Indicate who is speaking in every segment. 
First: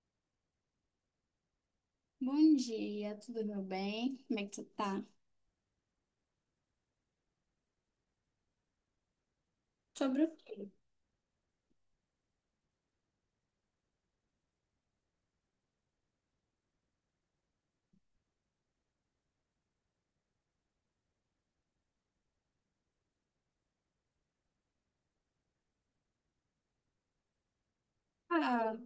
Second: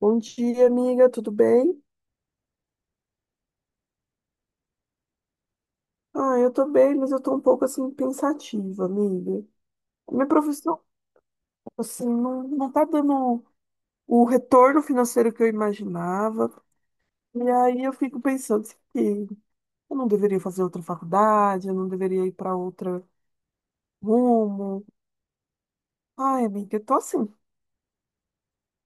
Speaker 1: Bom dia, amiga, tudo bem?
Speaker 2: Bom dia, tudo meu bem? Como é que tu tá?
Speaker 1: Eu tô bem, mas eu tô um pouco assim pensativa, amiga.
Speaker 2: Sobre
Speaker 1: Minha
Speaker 2: o quê?
Speaker 1: profissão, assim, não tá dando o retorno financeiro que eu imaginava. E aí eu fico pensando assim, que eu não deveria fazer outra faculdade, eu não deveria ir para outra rumo. Ai, amiga, eu tô assim.
Speaker 2: Ah,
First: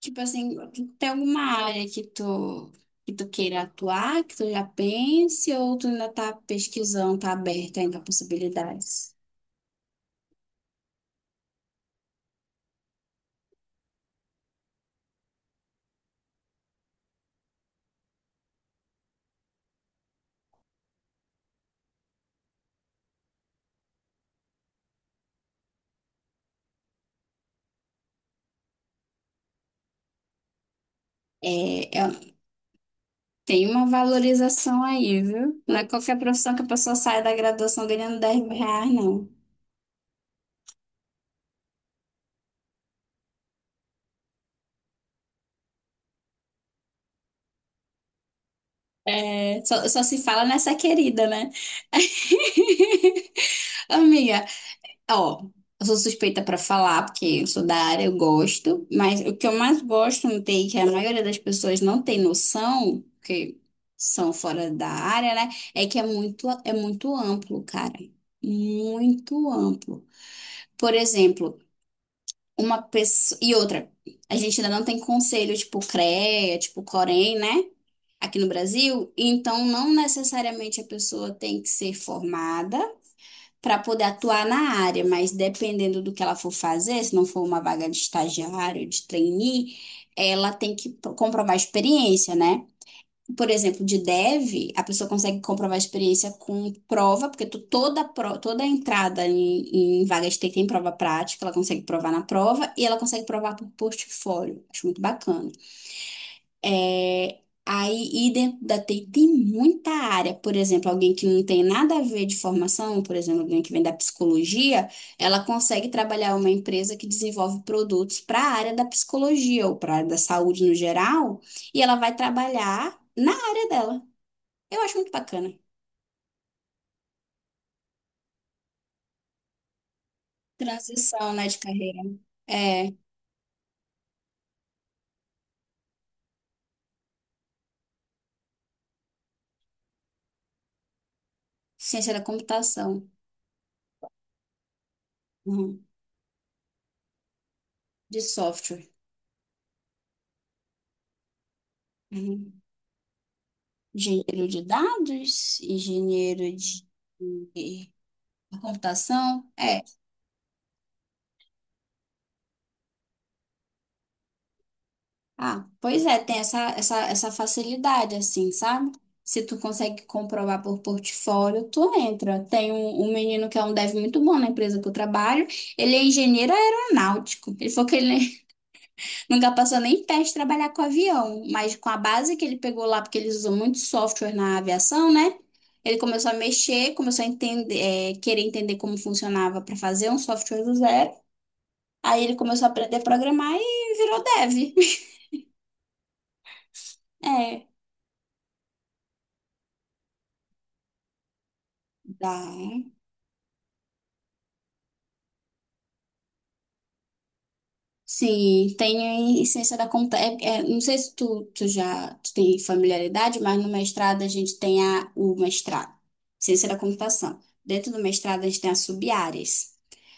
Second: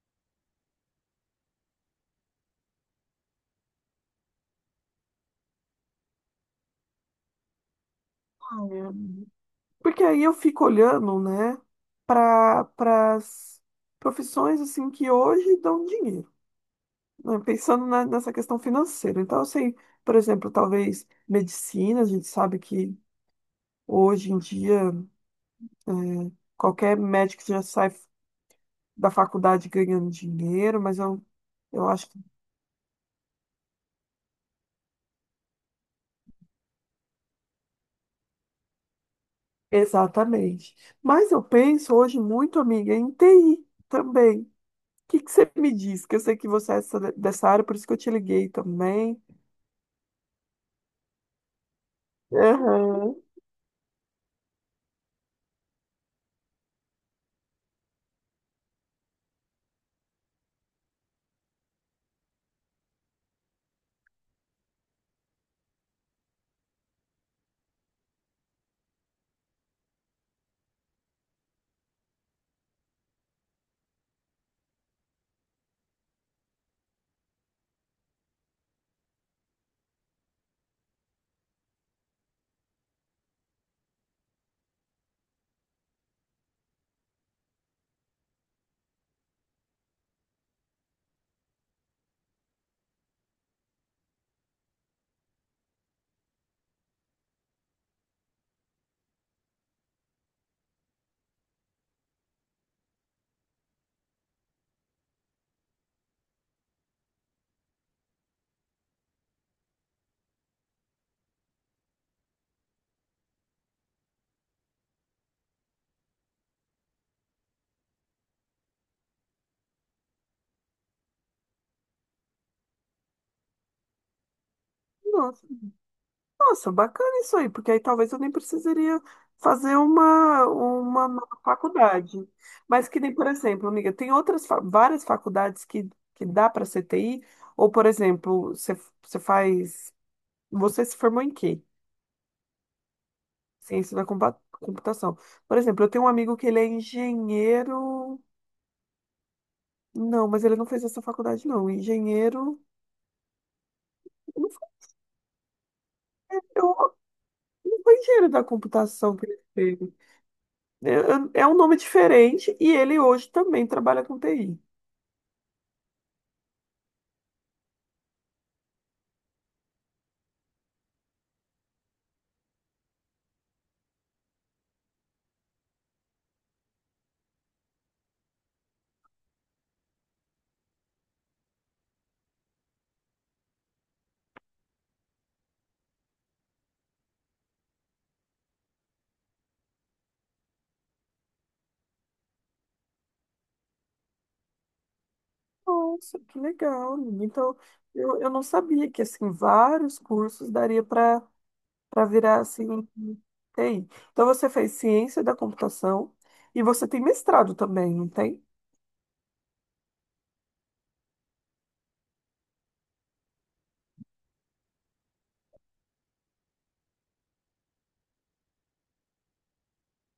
Speaker 2: tipo assim, tem alguma área que tu queira atuar, que tu já pense, ou tu ainda tá pesquisando, tá aberta ainda a possibilidades?
Speaker 1: ai, Porque aí eu fico olhando, né, para as profissões assim que hoje dão dinheiro, né. Pensando nessa questão financeira. Então, assim, por exemplo, talvez medicina, a gente sabe que hoje em dia é, qualquer médico já sai da faculdade ganhando dinheiro, mas eu,
Speaker 2: É,
Speaker 1: eu acho que.
Speaker 2: tem uma valorização aí, viu? Não é qualquer profissão que a pessoa sai da graduação ganhando 10 mil reais, não.
Speaker 1: Exatamente. Mas eu penso hoje muito, amiga, em TI também. O que que você me diz? Que eu sei que você é dessa área, por isso que eu te liguei também.
Speaker 2: É, só se fala nessa, querida, né?
Speaker 1: Aham.
Speaker 2: Amiga, ó, eu sou suspeita pra falar, porque eu sou da área, eu gosto, mas o que eu mais gosto no TI, que a maioria das pessoas não tem noção, porque são fora da área, né? É que é muito amplo, cara. Muito amplo. Por exemplo, uma pessoa. E outra, a gente ainda não tem conselho tipo CREA, tipo Corém, né? Aqui no Brasil, então não necessariamente a pessoa tem que ser formada para poder atuar na área, mas dependendo do que ela for fazer, se não for uma vaga de estagiário, de trainee, ela tem que comprovar experiência, né? Por exemplo, de dev, a pessoa consegue comprovar experiência com prova, porque toda entrada em vaga de TI tem prova prática, ela consegue provar na prova e ela consegue provar por portfólio. Acho muito bacana. É, aí, e dentro da TI tem muita área. Por exemplo, alguém que não tem nada a ver de formação, por exemplo, alguém que vem da psicologia, ela consegue trabalhar em uma empresa que desenvolve produtos para a área da psicologia ou para a área da saúde no geral, e ela vai trabalhar na área dela. Eu acho muito bacana.
Speaker 1: Nossa, bacana isso aí, porque aí talvez eu nem precisaria fazer uma
Speaker 2: Transição,
Speaker 1: nova
Speaker 2: né, de carreira.
Speaker 1: faculdade. Mas
Speaker 2: É,
Speaker 1: que nem, por exemplo, amiga, tem outras várias faculdades que dá para ser TI, ou, por exemplo, você faz. Você se formou em quê?
Speaker 2: ciência da computação.
Speaker 1: Ciência da computação. Por
Speaker 2: Uhum,
Speaker 1: exemplo, eu tenho um amigo que ele é
Speaker 2: de
Speaker 1: engenheiro.
Speaker 2: software.
Speaker 1: Não, mas ele não fez essa faculdade, não. Engenheiro.
Speaker 2: Uhum. Engenheiro
Speaker 1: Não
Speaker 2: de
Speaker 1: foi,
Speaker 2: dados, engenheiro
Speaker 1: eu,
Speaker 2: de...
Speaker 1: não foi engenheiro da
Speaker 2: A
Speaker 1: computação que ele
Speaker 2: computação?
Speaker 1: fez.
Speaker 2: É.
Speaker 1: É, é um nome diferente e ele hoje também trabalha com TI.
Speaker 2: Ah, pois é, tem essa facilidade, assim, sabe? Se tu consegue comprovar por portfólio, tu entra. Tem um menino que é um dev muito bom na empresa que eu trabalho. Ele é engenheiro aeronáutico. Ele falou que ele nunca passou nem perto de trabalhar com avião, mas com a base que ele pegou lá, porque eles usam muito software na aviação, né? Ele começou a mexer, começou a entender, é, querer entender como funcionava para fazer um software do zero. Aí ele começou a aprender a programar e virou dev.
Speaker 1: Nossa, que legal, amiga. Então,
Speaker 2: É,
Speaker 1: eu não sabia que assim vários cursos daria para
Speaker 2: dá.
Speaker 1: virar assim TI. Então você fez ciência da computação e você tem mestrado também, não tem?
Speaker 2: Sim, tem a essência da conta. Não sei se tu tem familiaridade, mas no mestrado a gente tem o mestrado, ciência da computação. Dentro do mestrado a gente tem as sub-áreas.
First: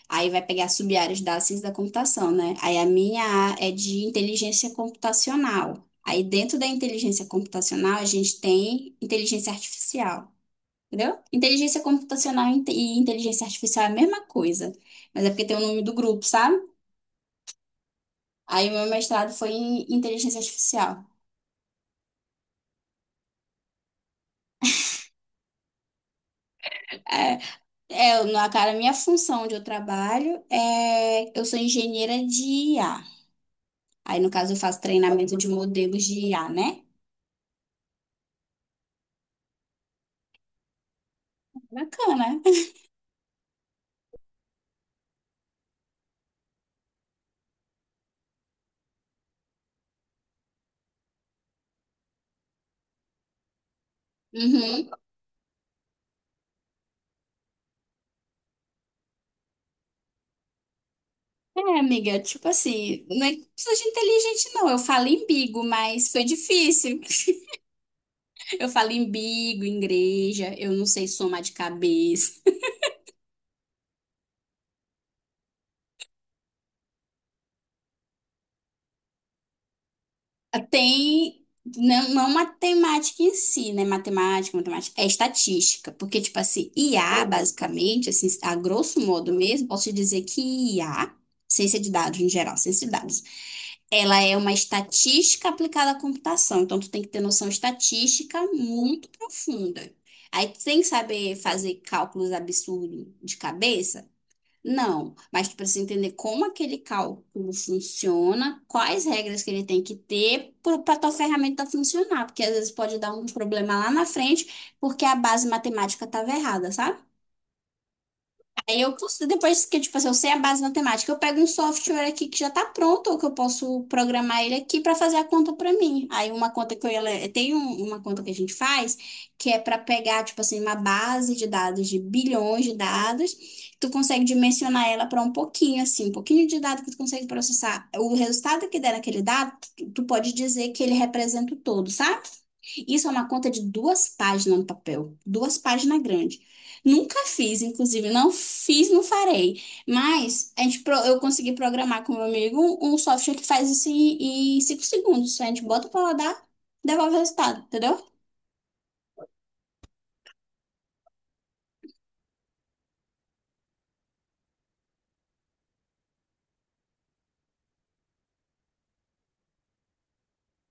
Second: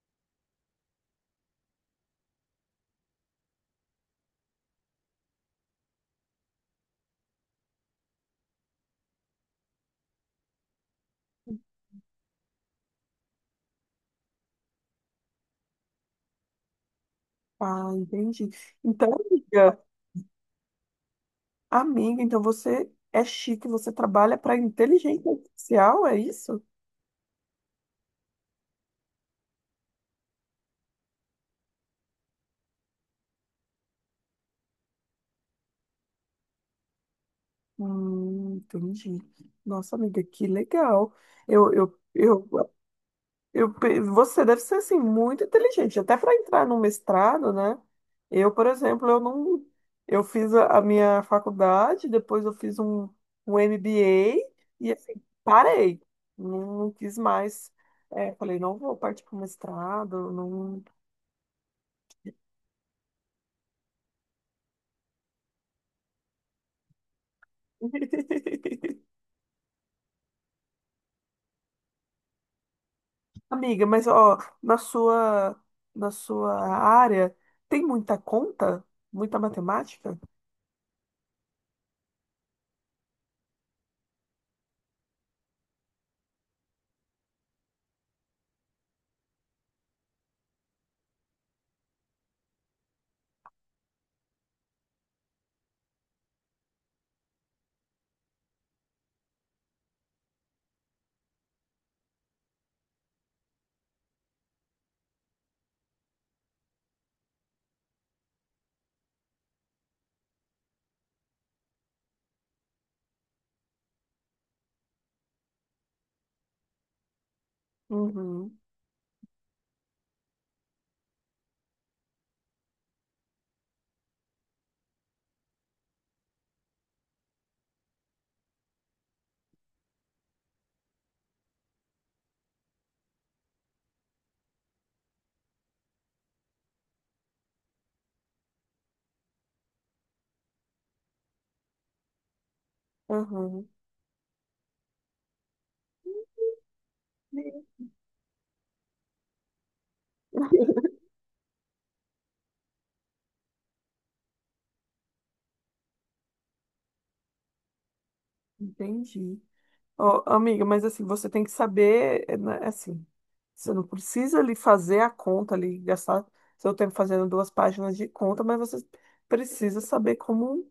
Speaker 2: Aí vai pegar as sub-áreas da ciência da computação, né? Aí a minha é de inteligência computacional. Aí dentro da inteligência computacional a gente tem inteligência artificial. Entendeu? Inteligência computacional e inteligência artificial é a mesma coisa, mas é porque tem o nome do grupo, sabe?
Speaker 1: Ah, entendi.
Speaker 2: Aí o meu
Speaker 1: Então,
Speaker 2: mestrado foi em inteligência artificial.
Speaker 1: amiga, então você é chique, você trabalha para inteligência artificial, é isso?
Speaker 2: É, Na cara, a minha função onde eu trabalho é, eu sou engenheira de IA. Aí, no caso, eu faço treinamento de modelos de IA, né?
Speaker 1: Entendi. Nossa, amiga, que legal. Eu, eu,
Speaker 2: Bacana.
Speaker 1: eu você deve ser assim muito inteligente, até para entrar no mestrado, né? Eu, por exemplo, eu não, eu fiz a minha faculdade, depois eu fiz um MBA
Speaker 2: Uhum.
Speaker 1: e assim parei, não quis mais. É, falei, não vou partir para o mestrado, não.
Speaker 2: É, amiga, tipo assim, não é que precisa de inteligente, não. Eu falo embigo, mas foi difícil. Eu falo embigo, igreja, eu não sei somar de cabeça.
Speaker 1: Amiga, mas ó, na sua área tem muita conta, muita matemática?
Speaker 2: Tem, não, não matemática em si, né? Matemática, matemática, é estatística. Porque, tipo assim, IA, basicamente, assim, a grosso modo mesmo, posso te dizer que IA, ciência de dados em geral, ciência de dados, ela é uma estatística aplicada à computação. Então, tu tem que ter noção estatística muito profunda. Aí, tu tem que saber fazer cálculos absurdos de cabeça, não, mas tu precisa entender como aquele cálculo funciona, quais regras que ele tem que ter para tua ferramenta funcionar, porque às vezes pode dar um problema lá na frente, porque a base matemática estava errada, sabe?
Speaker 1: Uhum,
Speaker 2: Aí eu consigo, depois que, tipo assim, eu sei a base matemática, eu pego um software aqui que já tá pronto, ou que eu posso programar ele aqui para fazer a conta para mim. Aí uma conta que eu ia tem uma conta que a gente faz, que é para pegar, tipo assim, uma base de dados de bilhões de dados, tu consegue dimensionar ela para um pouquinho assim, um pouquinho de dado que tu consegue processar. O resultado que der naquele dado, tu, tu pode dizer que ele representa o todo, sabe? Isso é uma conta de
Speaker 1: uhum.
Speaker 2: duas páginas no papel, duas páginas grandes. Nunca fiz, inclusive, não fiz, não farei. Mas a gente, eu consegui programar com meu amigo um software que faz isso em 5 segundos. A gente bota pra rodar, devolve o resultado, entendeu?
Speaker 1: Entendi. Ó, amiga, mas assim, você tem que saber, né, assim, você não precisa ali fazer a conta ali, gastar seu tempo fazendo duas páginas de conta, mas você precisa saber como,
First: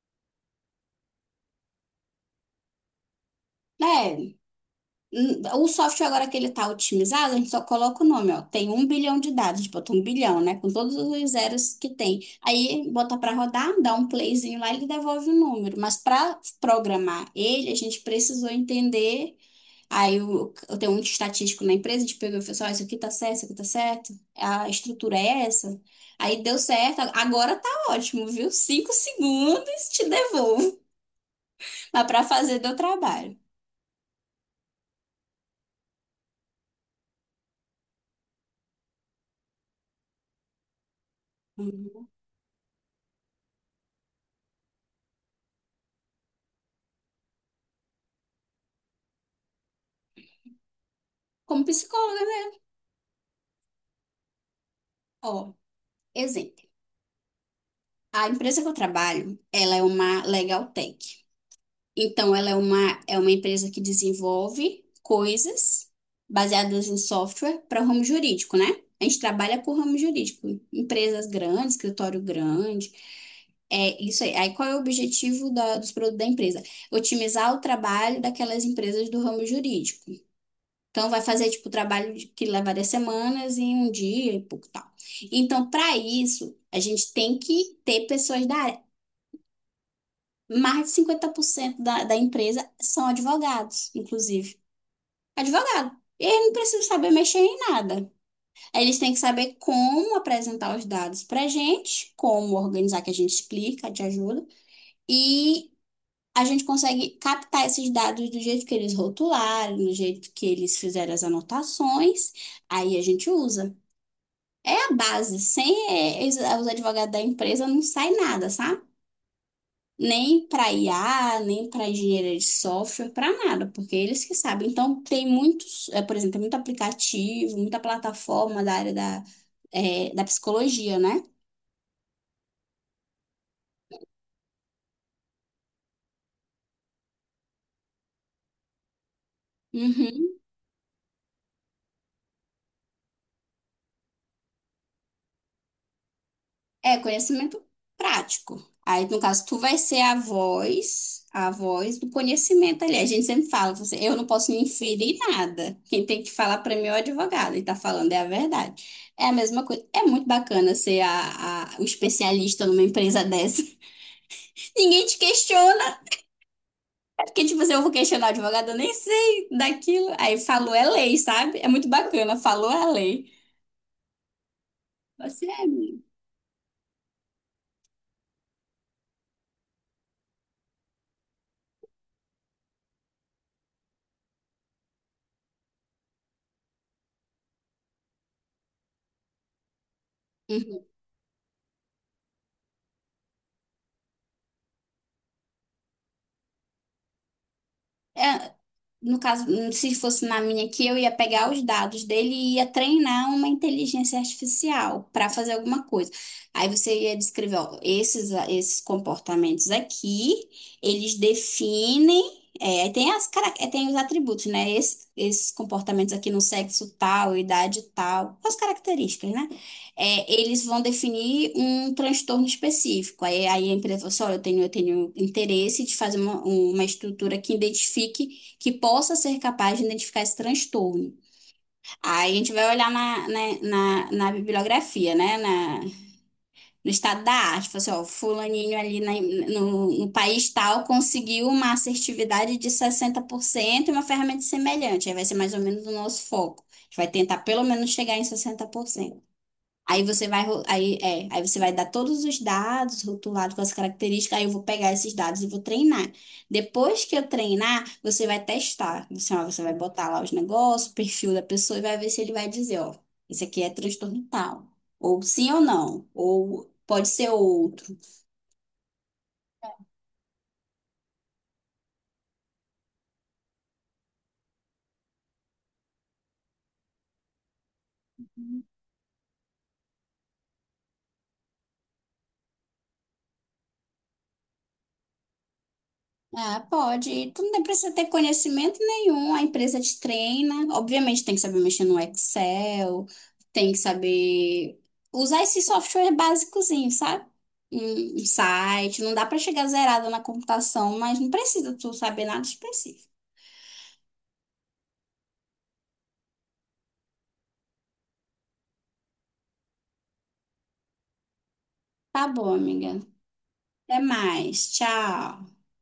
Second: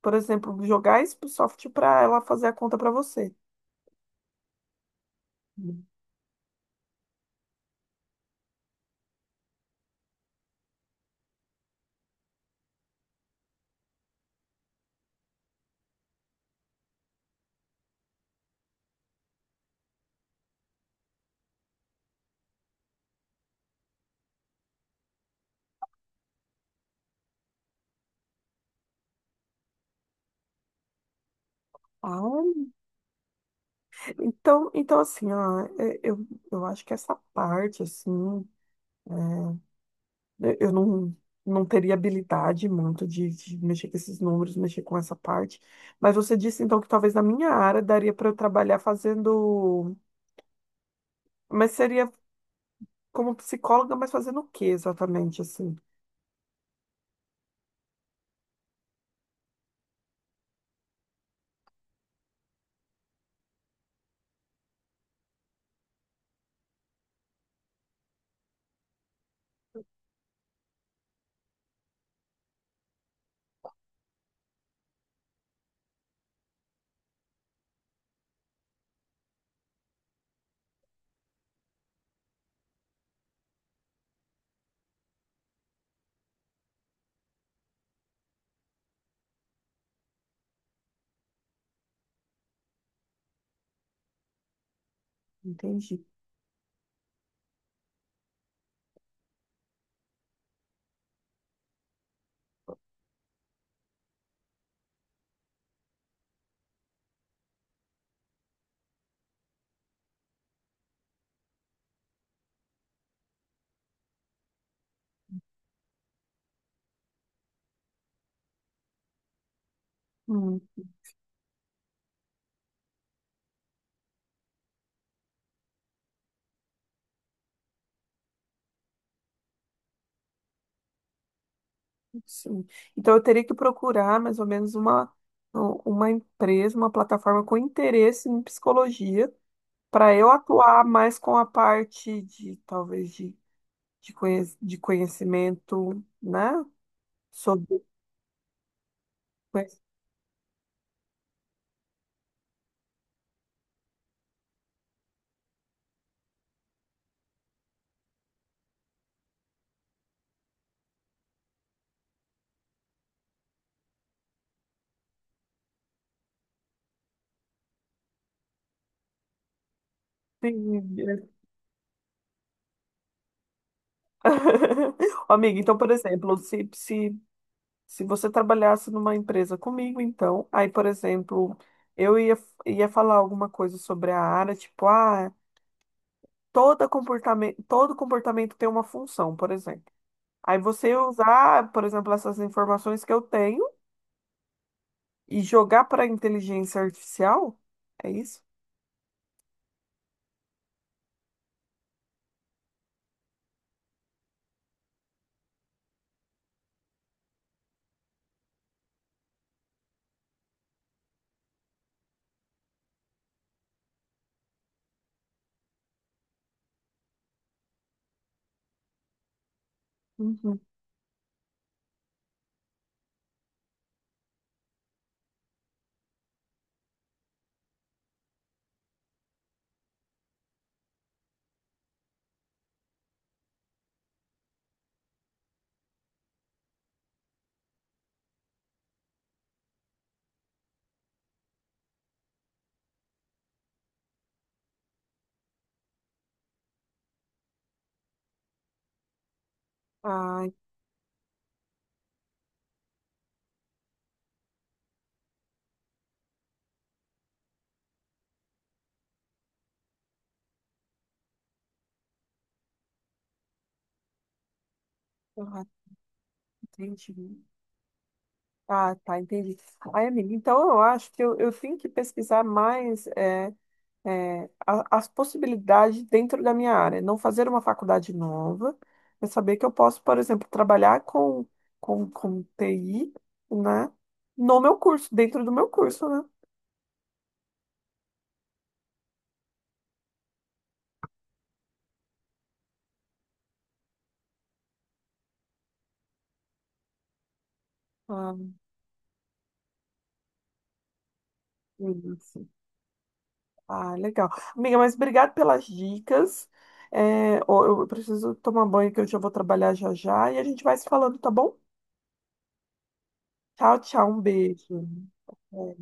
Speaker 1: por exemplo, jogar isso pro software para ela fazer a conta para você.
Speaker 2: É, o software agora que ele tá otimizado, a gente só coloca o nome, ó. Tem um bilhão de dados, a gente bota um bilhão, né? Com todos os zeros que tem. Aí bota pra rodar, dá um playzinho lá, ele devolve o número. Mas pra programar ele, a gente precisou entender. Aí eu tenho um estatístico na empresa, a gente pegou e falou assim, ó, isso aqui tá certo, isso aqui tá certo, a estrutura é essa. Aí deu certo, agora tá ótimo, viu? 5 segundos, te devolvo. Mas pra
Speaker 1: Ah,
Speaker 2: fazer deu trabalho.
Speaker 1: então assim, ó, eu acho que essa parte, assim, eu não, não teria
Speaker 2: Uhum.
Speaker 1: habilidade muito de mexer com esses números, mexer com essa parte. Mas você disse, então, que talvez na minha área daria para eu trabalhar fazendo.
Speaker 2: Como
Speaker 1: Mas seria
Speaker 2: psicóloga, né?
Speaker 1: como psicóloga, mas fazendo o que exatamente,
Speaker 2: Ó,
Speaker 1: assim?
Speaker 2: exemplo. A empresa que eu trabalho, ela é uma legal tech. Então, ela é é uma empresa que desenvolve coisas baseadas em software para o ramo jurídico, né? A gente trabalha com o ramo jurídico, empresas grandes, escritório grande. É isso aí. Aí, qual é o objetivo dos produtos da empresa? Otimizar o trabalho daquelas empresas do ramo jurídico. Então, vai fazer, tipo, o trabalho que levaria semanas em um dia e pouco tal. Então, para isso, a gente tem que ter pessoas da área. Mais de 50% da empresa são advogados, inclusive. Advogado.
Speaker 1: Entendi.
Speaker 2: E eles não precisam saber mexer em nada. Eles têm que saber como apresentar os dados para gente, como organizar, que a gente explica, te ajuda. E a gente consegue captar esses dados do jeito que eles rotularam, do jeito que eles fizeram as anotações. Aí a gente usa. É a base. Sem eh, Os advogados da empresa não sai nada, sabe? Nem
Speaker 1: Hum,
Speaker 2: para IA, nem para engenharia de software, para nada, porque eles que sabem. Então, tem muitos, por exemplo, tem muito aplicativo, muita plataforma da área da psicologia, né?
Speaker 1: sim. Então eu teria que procurar mais ou menos uma empresa, uma plataforma com interesse em psicologia, para eu
Speaker 2: Uhum.
Speaker 1: atuar mais com a parte de, talvez, de conhecimento, né?
Speaker 2: É conhecimento
Speaker 1: Sobre
Speaker 2: prático. Aí, no caso, tu vai ser a voz do conhecimento ali. A gente sempre fala, você, eu não posso me inferir nada. Quem tem que falar para mim é o advogado, e tá falando é a verdade. É a mesma coisa. É muito bacana ser o especialista numa empresa dessa. Ninguém te questiona. É. Porque, tipo, se eu vou questionar o advogado, eu nem sei daquilo. Aí falou é lei,
Speaker 1: conhecimento.
Speaker 2: sabe? É muito bacana. Falou é lei. Você
Speaker 1: Amiga,
Speaker 2: é.
Speaker 1: então, por exemplo, se você trabalhasse numa empresa comigo, então, aí, por exemplo, eu ia, ia falar alguma coisa sobre a área, tipo, ah, todo comportamento tem uma função, por exemplo. Aí
Speaker 2: Uhum.
Speaker 1: você ia usar, por exemplo, essas informações que eu tenho e jogar para a inteligência artificial? É isso?
Speaker 2: É, no caso, se fosse na minha aqui, eu ia pegar os dados dele e ia treinar uma inteligência artificial para fazer alguma coisa. Aí você ia descrever, ó, esses comportamentos aqui, eles definem, é, aí tem as, cara- é, tem os atributos, né? Esses comportamentos aqui no sexo tal, idade tal, as características, né? É,
Speaker 1: Uhum.
Speaker 2: eles vão definir um transtorno específico. Aí, aí a empresa fala assim, olha, eu tenho interesse de fazer uma estrutura que identifique, que possa ser capaz de identificar esse transtorno. Aí a gente vai olhar na bibliografia, né? No estado da arte, fala assim, ó, fulaninho ali no país tal conseguiu uma assertividade de 60% e uma ferramenta semelhante. Aí vai ser mais ou menos o nosso foco. A gente vai tentar pelo menos chegar em 60%. Aí você vai,
Speaker 1: Ah,
Speaker 2: aí você vai dar todos os dados rotulados com as características, aí eu vou pegar esses dados e vou treinar. Depois que eu treinar, você vai testar. Você, ó, você vai botar lá os negócios, o perfil da pessoa e vai ver se ele vai dizer, ó, isso aqui é transtorno tal. Ou sim ou
Speaker 1: tá,
Speaker 2: não. Ou pode ser
Speaker 1: entendi.
Speaker 2: outro.
Speaker 1: Ah, tá, entendi. Ai, amiga, então eu acho que eu tenho que pesquisar mais. As possibilidades dentro da minha área. Não fazer uma faculdade nova, mas saber que eu posso, por exemplo, trabalhar com TI, né? No meu curso, dentro do meu curso, né?
Speaker 2: Ah, pode. E tu não precisa ter conhecimento nenhum, a empresa te treina. Obviamente, tem que saber mexer no Excel, tem que saber usar esse software básicozinho, sabe? Um
Speaker 1: Ah,
Speaker 2: site, não dá pra chegar zerada na computação, mas não precisa tu saber nada
Speaker 1: isso.
Speaker 2: específico.
Speaker 1: Ah, legal. Amiga, mas obrigado pelas dicas. É, ó, eu preciso tomar banho que eu já vou trabalhar já já e a gente vai se falando, tá bom?
Speaker 2: Tá bom, amiga.
Speaker 1: Tchau,
Speaker 2: Até
Speaker 1: tchau, um
Speaker 2: mais.
Speaker 1: beijo.
Speaker 2: Tchau.
Speaker 1: É.